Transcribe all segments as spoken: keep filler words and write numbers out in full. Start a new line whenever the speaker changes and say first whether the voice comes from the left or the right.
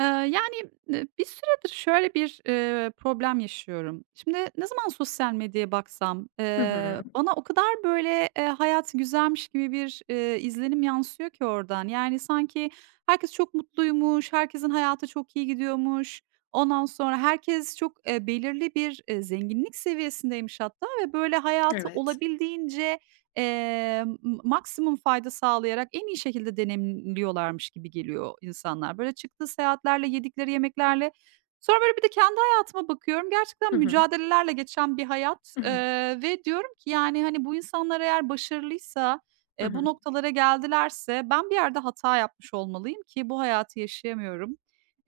right: Eee, yani, eee, bir süredir şöyle bir, eee, problem yaşıyorum. Şimdi ne zaman sosyal medyaya baksam,
left: Hı
right: eee,
left: hı.
right: bana o kadar böyle, eee, hayat güzelmiş gibi bir, eee, izlenim yansıyor ki oradan. Yani, sanki herkes çok mutluymuş, herkesin hayatı çok iyi gidiyormuş. Ondan sonra herkes çok, eee, belirli bir, eee, zenginlik seviyesindeymiş hatta ve böyle hayatı
left: Evet.
right: olabildiğince Eee, m maksimum fayda sağlayarak en iyi şekilde deneyimliyorlarmış gibi geliyor insanlar. Böyle çıktığı seyahatlerle, yedikleri yemeklerle. Sonra böyle bir de kendi hayatıma bakıyorum.
left: Hı
right: Gerçekten
left: hı.
right: mücadelelerle geçen bir hayat,
left: Hı hı.
right: eee, ve diyorum ki yani, hani, bu insanlar eğer başarılıysa,
left: Hı
right: eee, bu
left: hı.
right: noktalara geldilerse ben bir yerde hata yapmış olmalıyım ki bu hayatı yaşayamıyorum,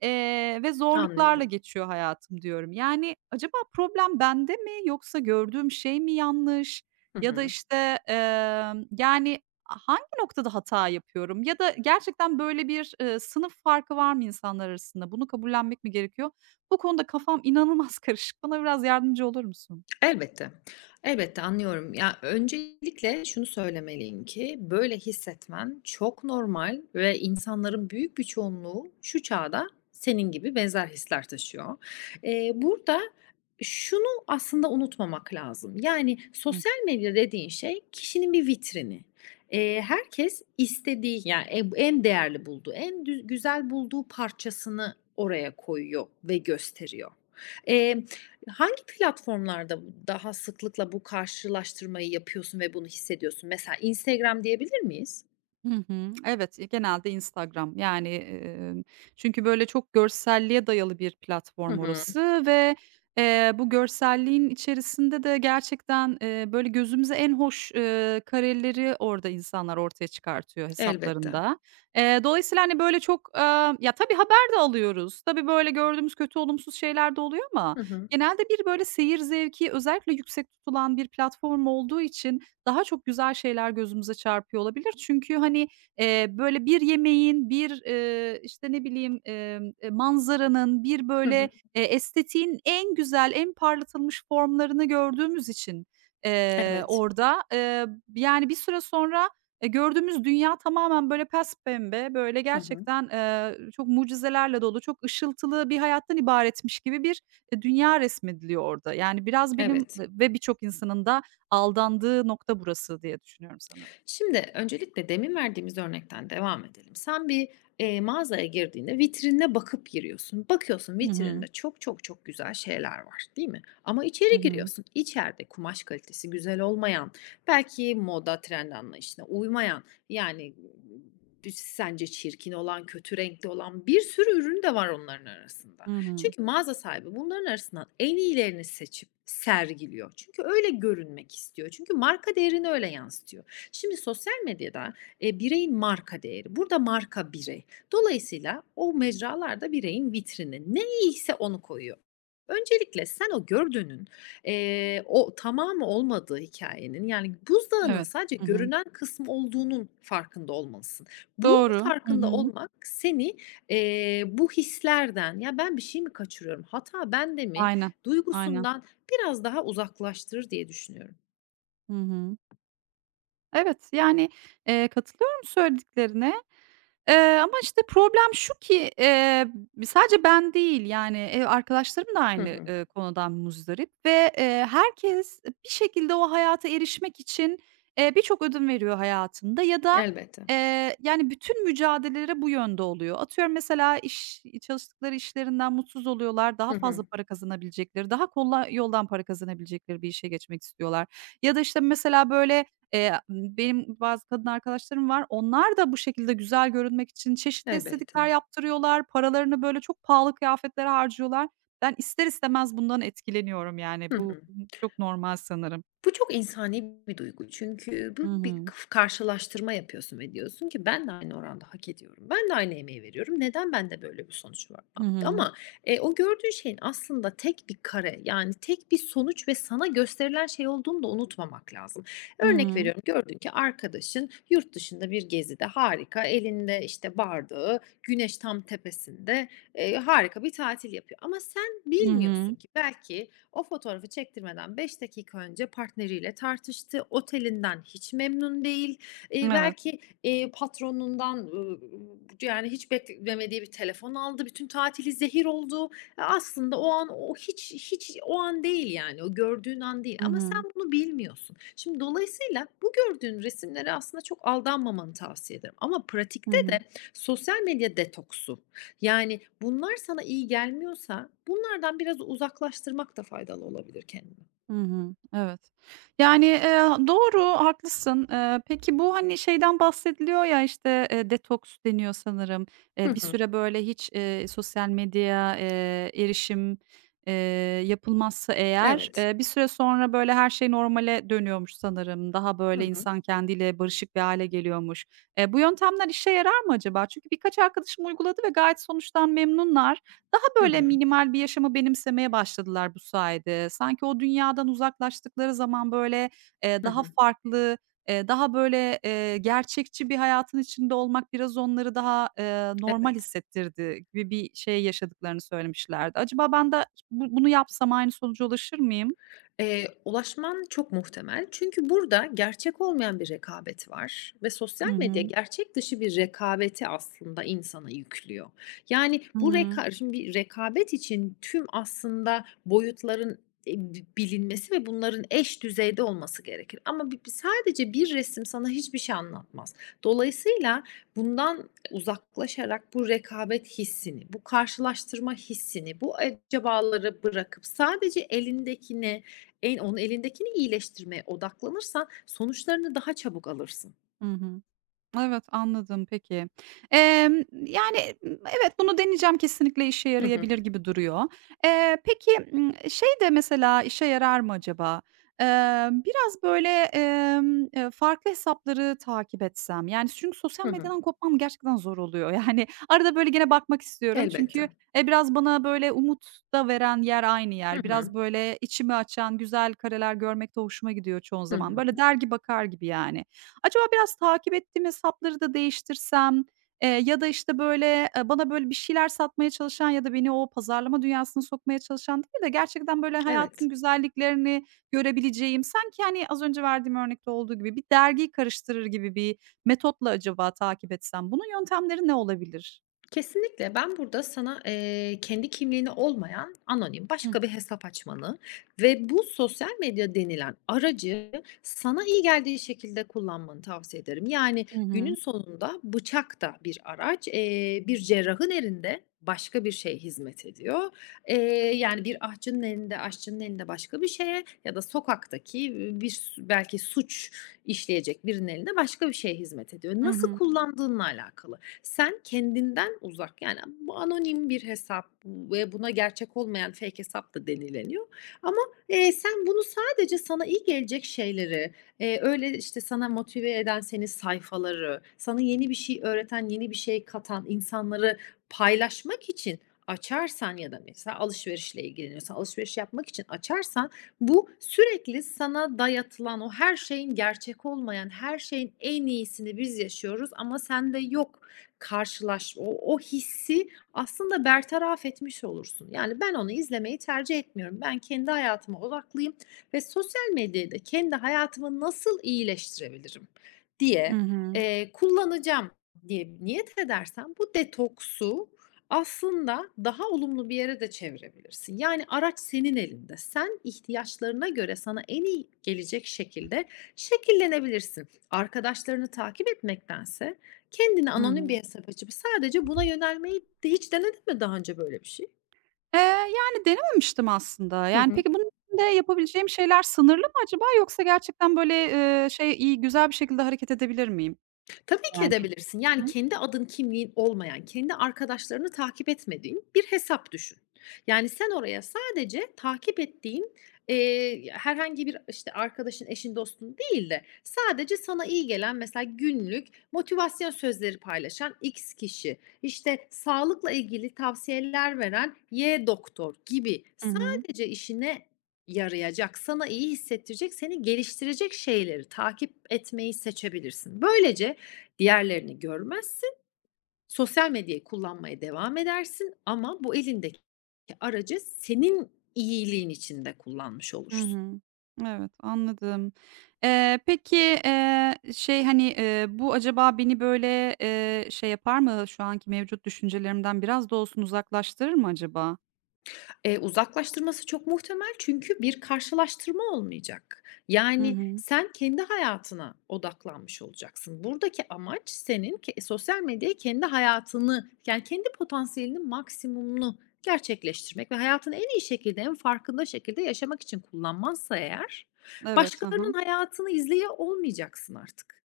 right: eee, ve zorluklarla
left: Anlıyorum.
right: geçiyor hayatım diyorum. Yani acaba problem bende mi yoksa gördüğüm şey mi yanlış?
left: Hı
right: Ya da,
left: hı.
right: işte, emm, yani, hangi noktada hata yapıyorum ya da gerçekten böyle bir, eee, sınıf farkı var mı insanlar arasında? Bunu kabullenmek mi gerekiyor? Bu konuda kafam inanılmaz karışık. Bana biraz yardımcı olur musun?
left: Elbette. Elbette anlıyorum. Ya, öncelikle şunu söylemeliyim ki böyle hissetmen çok normal ve insanların büyük bir çoğunluğu şu çağda senin gibi benzer hisler taşıyor. Eee, burada şunu aslında unutmamak lazım. Yani sosyal medya dediğin şey kişinin bir vitrini. Eee, herkes istediği yani en en değerli bulduğu, en dü güzel bulduğu parçasını oraya koyuyor ve gösteriyor. Hangi platformlarda bu daha sıklıkla bu karşılaştırmayı yapıyorsun ve bunu hissediyorsun? Mesela Instagram diyebilir miyiz?
right: Hı hı. Evet, iii, genelde Instagram. Yani, emm, çünkü böyle çok görselliğe dayalı bir
left: Hı
right: platform
left: hı.
right: orası ve, eee, bu görselliğin içerisinde de gerçekten, eee, böyle gözümüze en hoş, eee, kareleri orada insanlar ortaya çıkartıyor
left: Elbette.
right: hesaplarında. Eee, dolayısıyla, hani, böyle çok, aaa, ya, tabii haber de alıyoruz. Tabii böyle gördüğümüz kötü, olumsuz şeyler de oluyor ama
left: Hı hı.
right: genelde bir böyle seyir zevki özellikle yüksek tutulan bir platform olduğu için daha çok güzel şeyler gözümüze çarpıyor olabilir. Çünkü, hani, eee, böyle bir yemeğin, bir, eee, işte, ne bileyim, emm, eee, manzaranın, bir
left: Hı
right: böyle,
left: hı.
right: eee, estetiğin en güzel, en parlatılmış formlarını gördüğümüz için, eee,
left: Evet.
right: orada, eee, yani, bir süre sonra, eee, gördüğümüz dünya tamamen böyle pembe böyle
left: Hı hı.
right: gerçekten, eee, çok mucizelerle dolu, çok ışıltılı bir hayattan ibaretmiş gibi bir, eee, dünya resmediliyor orada. Yani, biraz benim
left: Evet.
right: ve birçok insanın da aldandığı nokta burası diye düşünüyorum sanırım.
left: Şimdi öncelikle demin verdiğimiz örnekten devam edelim. Sen bir, eee, mağazaya girdiğinde vitrinine bakıp giriyorsun. Bakıyorsun
right: Hı hı.
left: vitrinde çok çok çok güzel şeyler var, değil mi? Ama
right: Hı
left: içeri
right: hı.
left: giriyorsun. İçeride kumaş kalitesi güzel olmayan, belki moda trend anlayışına uymayan, yani, dü sence çirkin olan, kötü renkli olan bir sürü ürün de var onların arasında.
right: Hı hı.
left: Çünkü mağaza sahibi bunların arasından en iyilerini seçip sergiliyor. Çünkü öyle görünmek istiyor. Çünkü marka değerini öyle yansıtıyor. Şimdi sosyal medyada, eee, bireyin marka değeri. Burada marka birey. Dolayısıyla o mecralarda bireyin vitrini. Ne iyiyse onu koyuyor. Öncelikle sen o gördüğünün, eee, o tamamı olmadığı hikayenin yani buzdağının
right: Evet.
left: sadece
right: Hı hı.
left: görünen kısmı olduğunun farkında olmalısın. Bunun
right: Doğru. Hı
left: farkında
right: hı.
left: olmak seni, eee, bu hislerden, "Ya, ben bir şey mi kaçırıyorum, hata bende mi?"
right: Aynen, aynen.
left: duygusundan biraz daha uzaklaştırır diye düşünüyorum.
right: Hı hı. Evet, yani, eee, katılıyorum söylediklerine. Eee, ama, işte, problem şu ki, eee, sadece ben değil, yani, ev arkadaşlarım da
left: Hı
right: aynı,
left: hı.
right: eee, konudan muzdarip ve, eee, herkes bir şekilde o hayata erişmek için, eee, birçok ödün veriyor hayatında ya da,
left: Elbette.
right: eee, yani, bütün mücadeleleri bu yönde oluyor. Atıyorum mesela iş çalıştıkları işlerinden mutsuz oluyorlar, daha
left: Hı hı.
right: fazla para kazanabilecekleri, daha kolay yoldan para kazanabilecekleri bir işe geçmek istiyorlar ya da, işte, mesela, böyle. Eee, benim bazı kadın arkadaşlarım var. Onlar da bu şekilde güzel görünmek için çeşitli
left: Elbette.
right: estetikler yaptırıyorlar. Paralarını böyle çok pahalı kıyafetlere harcıyorlar. Ben ister istemez bundan etkileniyorum yani.
left: Hı
right: Bu
left: hı.
right: bu çok normal sanırım.
left: Bu çok insani bir duygu çünkü
right: Hı
left: bu bir
right: hı.
left: kıf karşılaştırma yapıyorsun ve diyorsun ki ben de aynı oranda hak ediyorum. Ben de aynı emeği veriyorum. Neden bende böyle bir sonuç var?
right: Hı hı.
left: ama, eee, o gördüğün şeyin aslında tek bir kare, yani tek bir sonuç ve sana gösterilen şey olduğunu da unutmamak lazım.
right: Hı
left: Örnek
right: hı.
left: veriyorum, gördün ki arkadaşın yurt dışında bir gezide harika, elinde, işte, bardağı, güneş tam tepesinde, eee, harika bir tatil yapıyor ama sen
right: Hı hı.
left: bilmiyorsun ki belki o fotoğrafı çektirmeden beş dakika önce partneriyle tartıştı. Otelinden hiç memnun değil. Eee,
right: Evet.
left: belki, eee, patronundan, ııı, yani hiç beklemediği bir telefon aldı. Bütün tatili zehir oldu. E, aslında o an o hiç hiç o an değil yani. O gördüğün an değil
right: Hı
left: ama
right: hı.
left: sen bunu bilmiyorsun. Şimdi dolayısıyla bu gördüğün resimlere aslında çok aldanmamanı tavsiye ederim ama
right: Hı
left: pratikte
right: hı.
left: de sosyal medya detoksu yani, bunlar sana iyi gelmiyorsa bunlardan biraz uzaklaştırmak da faydalı olabilir kendini.
right: Hı hı. Evet. Yani, eee, doğru, haklısın. Eee, peki bu, hani, şeyden bahsediliyor ya, işte, eee, detoks deniyor sanırım. Eee,
left: Hı
right: bir
left: hı.
right: süre böyle hiç, eee, sosyal medya eee, erişim, eee, yapılmazsa eğer,
left: Evet.
right: eee, bir süre sonra böyle her şey normale dönüyormuş sanırım. Daha
left: Hı
right: böyle
left: hı.
right: insan kendiyle barışık bir hale geliyormuş. Eee, bu yöntemler işe yarar mı acaba? Çünkü birkaç arkadaşım uyguladı ve gayet sonuçtan memnunlar. Daha
left: Hı
right: böyle
left: hı.
right: minimal bir yaşamı benimsemeye başladılar bu sayede. Sanki o dünyadan uzaklaştıkları zaman böyle, eee,
left: Hı
right: daha
left: hı.
right: farklı, eee, daha böyle, eee, gerçekçi bir hayatın içinde olmak biraz onları daha, eee, normal
left: Evet.
right: hissettirdi gibi bir şey yaşadıklarını söylemişlerdi. Acaba ben de bu bunu yapsam aynı sonuca ulaşır mıyım?
left: Eee, ulaşman çok muhtemel. Çünkü burada gerçek olmayan bir rekabet var ve sosyal
right: Hı
left: medya
right: hı.
left: gerçek dışı bir rekabeti aslında insana yüklüyor. Yani bu
right: Hıı.
left: reka Şimdi bir rekabet için tüm aslında boyutların, eee, bi bilinmesi ve bunların eş düzeyde olması gerekir ama bi bi sadece bir resim sana hiçbir şey anlatmaz. Dolayısıyla bundan uzaklaşarak bu rekabet hissini, bu karşılaştırma hissini, bu acabaları bırakıp sadece elindekine en onun elindekini iyileştirmeye odaklanırsan sonuçlarını daha çabuk alırsın.
right: Hı hı. Hı. Evet, anladım, peki. Emm, yani, evet, bunu deneyeceğim, kesinlikle işe
left: Hı hı.
right: yarayabilir gibi duruyor. Eee, peki, ımm, şey de mesela işe yarar mı acaba? Eee, biraz böyle, emm, eee, farklı hesapları takip etsem, yani, çünkü sosyal
left: Hı hı.
right: medyadan kopmam gerçekten zor oluyor. Yani, arada böyle gene bakmak istiyorum çünkü,
left: Elbette.
right: eee, biraz bana böyle umut da veren yer aynı
left: Hı
right: yer.
left: hı.
right: Biraz böyle içimi açan güzel kareler görmek de hoşuma gidiyor çoğu
left: Hı
right: zaman. Böyle
left: hı.
right: dergi bakar gibi yani. Acaba biraz takip ettiğim hesapları da değiştirsem, eee, ya da, işte, böyle, eee, bana, böyle, bir şeyler satmaya çalışan ya da beni o pazarlama dünyasına sokmaya çalışan değil de gerçekten, böyle, hayatın
left: Evet.
right: güzelliklerini görebileceğim, sanki, hani, az önce verdiğim örnekte olduğu gibi bir dergiyi karıştırır gibi bir metotla acaba takip etsem, bunun yöntemleri ne olabilir?
left: Kesinlikle. Ben burada sana, eee, kendi kimliğini olmayan anonim başka bir hesap açmanı ve bu sosyal medya denilen aracı sana iyi geldiği şekilde kullanmanı tavsiye ederim. Yani
right: Hı
left: günün
right: hı.
left: sonunda bıçak da bir araç. Eee, bir cerrahın elinde başka bir şeye hizmet ediyor. Eee, Yani bir ahçının elinde, aşçının elinde başka bir şeye ya da sokaktaki, bir su belki suç işleyecek birinin elinde başka bir şeye hizmet ediyor.
right: Hı
left: Nasıl
right: hı.
left: kullandığınla alakalı. Sen kendinden uzak, yani, Bu anonim bir hesap ve buna gerçek olmayan fake hesap da denileniyor ama, eee, sen bunu sadece sana iyi gelecek şeyleri, eee, öyle, işte, sana motive eden seni sayfaları, sana yeni bir şey öğreten, yeni bir şey katan insanları paylaşmak için açarsan ya da mesela alışverişle ilgileniyorsan, alışveriş yapmak için açarsan bu sürekli sana dayatılan o her şeyin gerçek olmayan, her şeyin en iyisini biz yaşıyoruz ama sende yok karşılaş o o hissi aslında bertaraf etmiş olursun. Yani ben onu izlemeyi tercih etmiyorum. Ben kendi hayatıma odaklıyım ve sosyal medyayı da kendi hayatımı nasıl iyileştirebilirim
right: Hı
left: diye,
right: hı.
left: eee, kullanacağım diye niyet edersen bu detoksu aslında daha olumlu bir yere de çevirebilirsin. Yani araç senin elinde. Sen ihtiyaçlarına göre sana en iyi gelecek şekilde şekillenebilirsin. Arkadaşlarını takip etmektense kendine
right: Hı
left: anonim
right: hı.
left: bir hesap açıp sadece buna yönelmeyi de hiç denedin mi daha önce böyle bir şey?
right: Eee, yani denememiştim aslında.
left: Hı
right: Yani,
left: hı.
right: peki bunun içinde yapabileceğim şeyler sınırlı mı acaba yoksa gerçekten, böyle, eee, şey, iyi, güzel bir şekilde hareket edebilir miyim?
left: Tabii ki
right: Yani.
left: edebilirsin.
right: Hı
left: Yani
right: hı.
left: kendi adın kimliğin olmayan, kendi arkadaşlarını takip etmediğin bir hesap düşün. Yani sen oraya sadece takip ettiğin, eee, herhangi bir, işte, arkadaşın, eşin, dostun değil de sadece sana iyi gelen mesela günlük motivasyon sözleri paylaşan X kişi, işte, sağlıkla ilgili tavsiyeler veren Y doktor gibi
right: Hı hı.
left: sadece işine yarayacak, sana iyi hissettirecek, seni geliştirecek şeyleri takip etmeyi seçebilirsin. Böylece diğerlerini görmezsin. Sosyal medyayı kullanmaya devam edersin ama bu elindeki aracı senin iyiliğin için de kullanmış
right: Hı
left: olursun.
right: hı. Evet, anladım. Eee, peki, eee, şey, hani, eee, bu acaba beni, böyle, eee, şey yapar mı? Şu anki mevcut düşüncelerimden biraz da olsun uzaklaştırır mı acaba?
left: Eee, uzaklaştırması çok muhtemel çünkü bir karşılaştırma olmayacak.
right: Hı
left: Yani
right: hı.
left: sen kendi hayatına odaklanmış olacaksın. Buradaki amaç senin ke sosyal medyaya kendi hayatını, yani kendi potansiyelinin maksimumunu gerçekleştirmek ve hayatını en iyi şekilde, en farkında şekilde yaşamak için kullanmansa eğer,
right: Evet, aha
left: başkalarının
right: hı.
left: hayatını izleye olmayacaksın artık.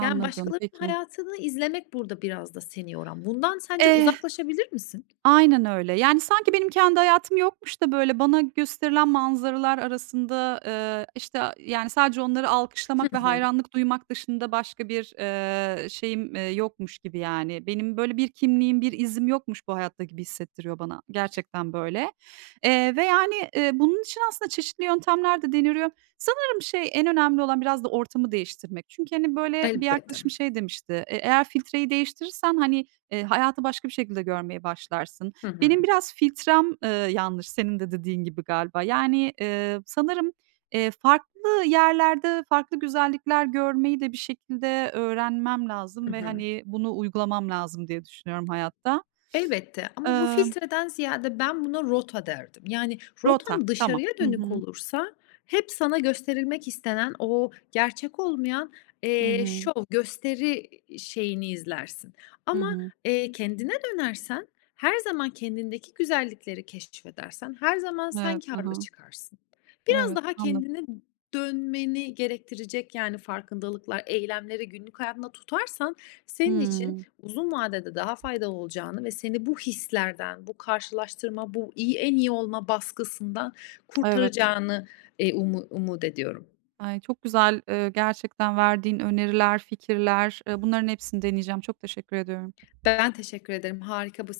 left: Yani başkalarının
right: peki.
left: hayatını izlemek burada biraz da seni yoran. Bundan sence
right: Eh,
left: uzaklaşabilir misin?
right: aynen öyle. Yani, sanki benim kendi hayatım yokmuş da, böyle, bana gösterilen manzaralar arasında, eee, işte, yani, sadece onları
left: Hı
right: alkışlamak ve
left: hı.
right: hayranlık duymak dışında başka bir, eee, şeyim, eee, yokmuş gibi, yani. Benim böyle bir kimliğim, bir izim yokmuş bu hayatta gibi hissettiriyor bana. Gerçekten böyle. Eee, ve, yani, eee, bunun için aslında çeşitli yöntemler de deneniyor. Sanırım şey, en önemli olan biraz da ortamı değiştirmek. Çünkü, hani, böyle, bir
left: Elbette.
right: arkadaşım şey demişti, "E, eğer filtreyi değiştirirsen, hani, Eee, hayatı başka bir şekilde görmeye başlarsın."
left: Hı
right: Benim
left: hı.
right: biraz filtrem, eee, yanlış senin de dediğin gibi galiba. Yani, eee, sanırım, eee, farklı yerlerde farklı güzellikler görmeyi de bir şekilde öğrenmem lazım
left: Hı
right: ve,
left: hı.
right: hani, bunu uygulamam lazım diye düşünüyorum hayatta.
left: Elbette ama bu
right: Emm,
left: filtreden ziyade ben buna rota derdim. Yani
right: rota,
left: rotan
right: tamam.
left: dışarıya
right: Hı
left: dönük
right: hı.
left: olursa hep sana gösterilmek istenen o gerçek olmayan,
right: Hı
left: eee,
right: hı.
left: şov, gösteri şeyini izlersin.
right: Hı
left: Ama,
right: hı.
left: eee, kendine dönersen her zaman kendindeki güzellikleri keşfedersen her zaman sen
right: Evet,
left: karlı
right: hı.
left: çıkarsın.
right: Evet,
left: Biraz daha
right: anladım.
left: kendine dönmeni gerektirecek, yani, farkındalıklar, eylemleri günlük hayatında tutarsan senin için
right: Hımm.
left: uzun vadede daha faydalı olacağını ve seni bu hislerden, bu karşılaştırma, bu iyi en iyi olma baskısından
right: Evet.
left: kurtaracağını, eee, umu umut ediyorum.
right: Ay, çok güzel, eee, gerçekten verdiğin öneriler, fikirler, eee, bunların hepsini deneyeceğim. Çok teşekkür ediyorum.
left: Ben teşekkür ederim. Harika bu.